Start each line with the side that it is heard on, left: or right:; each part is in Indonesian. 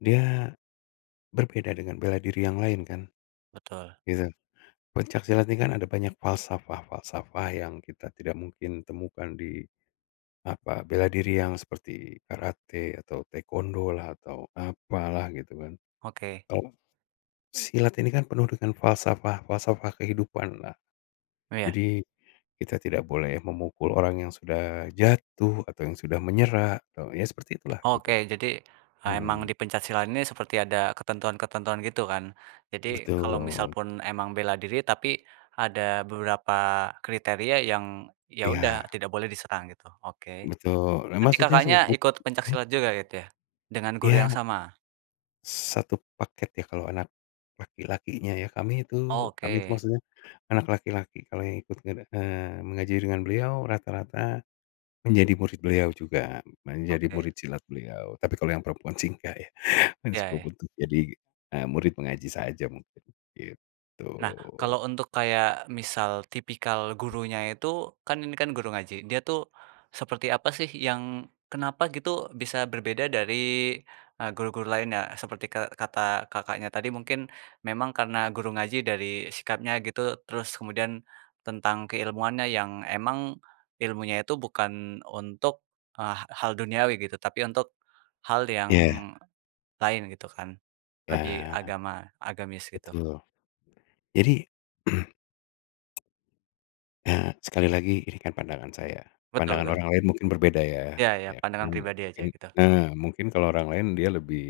left: Dia berbeda dengan bela diri yang lain kan,
right: Betul.
left: gitu. Pencak silat ini kan ada banyak falsafah-falsafah yang kita tidak mungkin temukan di, apa, bela diri yang seperti karate, atau taekwondo lah, atau apalah gitu kan.
right: Oke.
left: Kalau silat ini kan penuh dengan falsafah-falsafah kehidupanlah.
right: Iya.
left: Jadi kita tidak boleh memukul orang yang sudah jatuh, atau yang sudah menyerah, atau ya seperti itulah
right: Oke
left: gitu.
right: jadi, eee, emang
left: Mhm.
right: di pencak silat ini seperti ada ketentuan-ketentuan gitu kan. Jadi kalau misal
left: Betul.
right: pun emang bela diri, tapi ada beberapa kriteria yang, ya udah
left: Iya.
right: tidak boleh diserang gitu. Oke.
left: Betul, ya
right: Berarti
left: maksudnya, se
right: Kakaknya
left: buk
right: ikut pencak
left: mmm.
right: silat juga gitu ya? Dengan guru
left: Iya.
right: yang sama?
left: Satu paket ya kalau anak laki-lakinya ya, kami itu kami itu
right: Oke.
left: maksudnya anak laki-laki kalau yang ikut ngede eee, mengaji dengan beliau rata-rata menjadi murid beliau juga. Menjadi
right: Oke.
left: murid silat beliau. Tapi kalau yang perempuan sih nggak ya,
right: Ya
left: [unintelligible]
right: ya.
left: butuh jadi, eee, murid mengaji saja mungkin. Gitu.
right: Nah, kalau untuk kayak misal tipikal gurunya itu, kan ini kan guru ngaji, dia tuh seperti apa sih yang, kenapa gitu bisa berbeda dari, eee, guru-guru lainnya? Seperti ke kata Kakaknya tadi, mungkin memang karena guru ngaji dari sikapnya gitu, terus kemudian tentang keilmuannya yang emang ilmunya itu bukan untuk, eee, ha hal duniawi gitu. Tapi untuk hal yang
left: Iya.
right: lain gitu kan. Lebih
left: Ya.
right: agama, agamis gitu.
left: Betul. Jadi, eee, sekali lagi ini kan pandangan saya.
right: Betul
left: Pandangan
right: betul.
left: orang lain mungkin berbeda ya.
right: Ya ya.
left: Ya kan
right: Pandangan pribadi aja
left: mungkin
right: gitu.
left: eee, mungkin kalau orang lain dia lebih,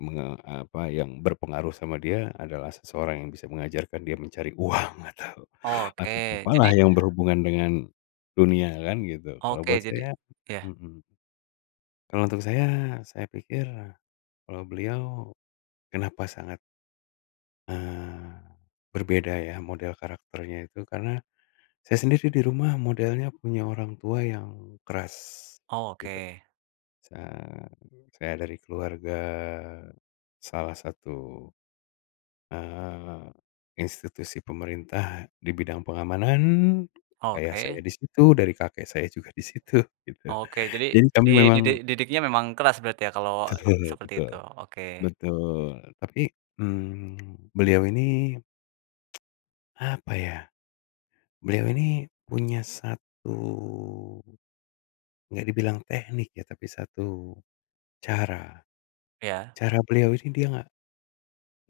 left: menge apa, yang berpengaruh sama dia adalah seseorang yang bisa mengajarkan dia mencari uang atau atau
right: Oke,
left: apalah
right: jadi
left: yang berhubungan dengan dunia kan gitu. Kalau buat
right: Oke, jadi
left: saya
right: ya.
left: mhm. Kalau untuk saya, saya pikir kalau beliau kenapa sangat eee, berbeda ya model karakternya itu, karena saya sendiri di rumah modelnya punya orang tua yang keras
right: Oh,
left: gitu.
right: oke.
left: Sa saya dari keluarga salah satu, eee, institusi pemerintah di bidang pengamanan. Ayah saya
right: Oke.
left: di situ dari kakek saya juga di situ, gitu.
right: Oke. Jadi
left: Jadi kami
right: dididik
left: memang
right: didiknya memang keras berarti ya kalau
left: Betul
right: seperti
left: betul.
right: itu. Oke.
left: Betul. Tapi, mmm, beliau ini, apa ya, beliau ini punya satu nggak dibilang teknik ya, tapi satu cara.
right: Ya?
left: Cara beliau ini dia nggak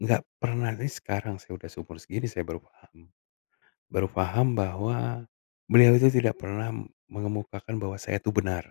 left: nggak pernah nih sekarang saya udah seumur segini saya baru paham. Baru paham bahwa beliau itu tidak pernah m mengemukakan bahwa saya itu benar.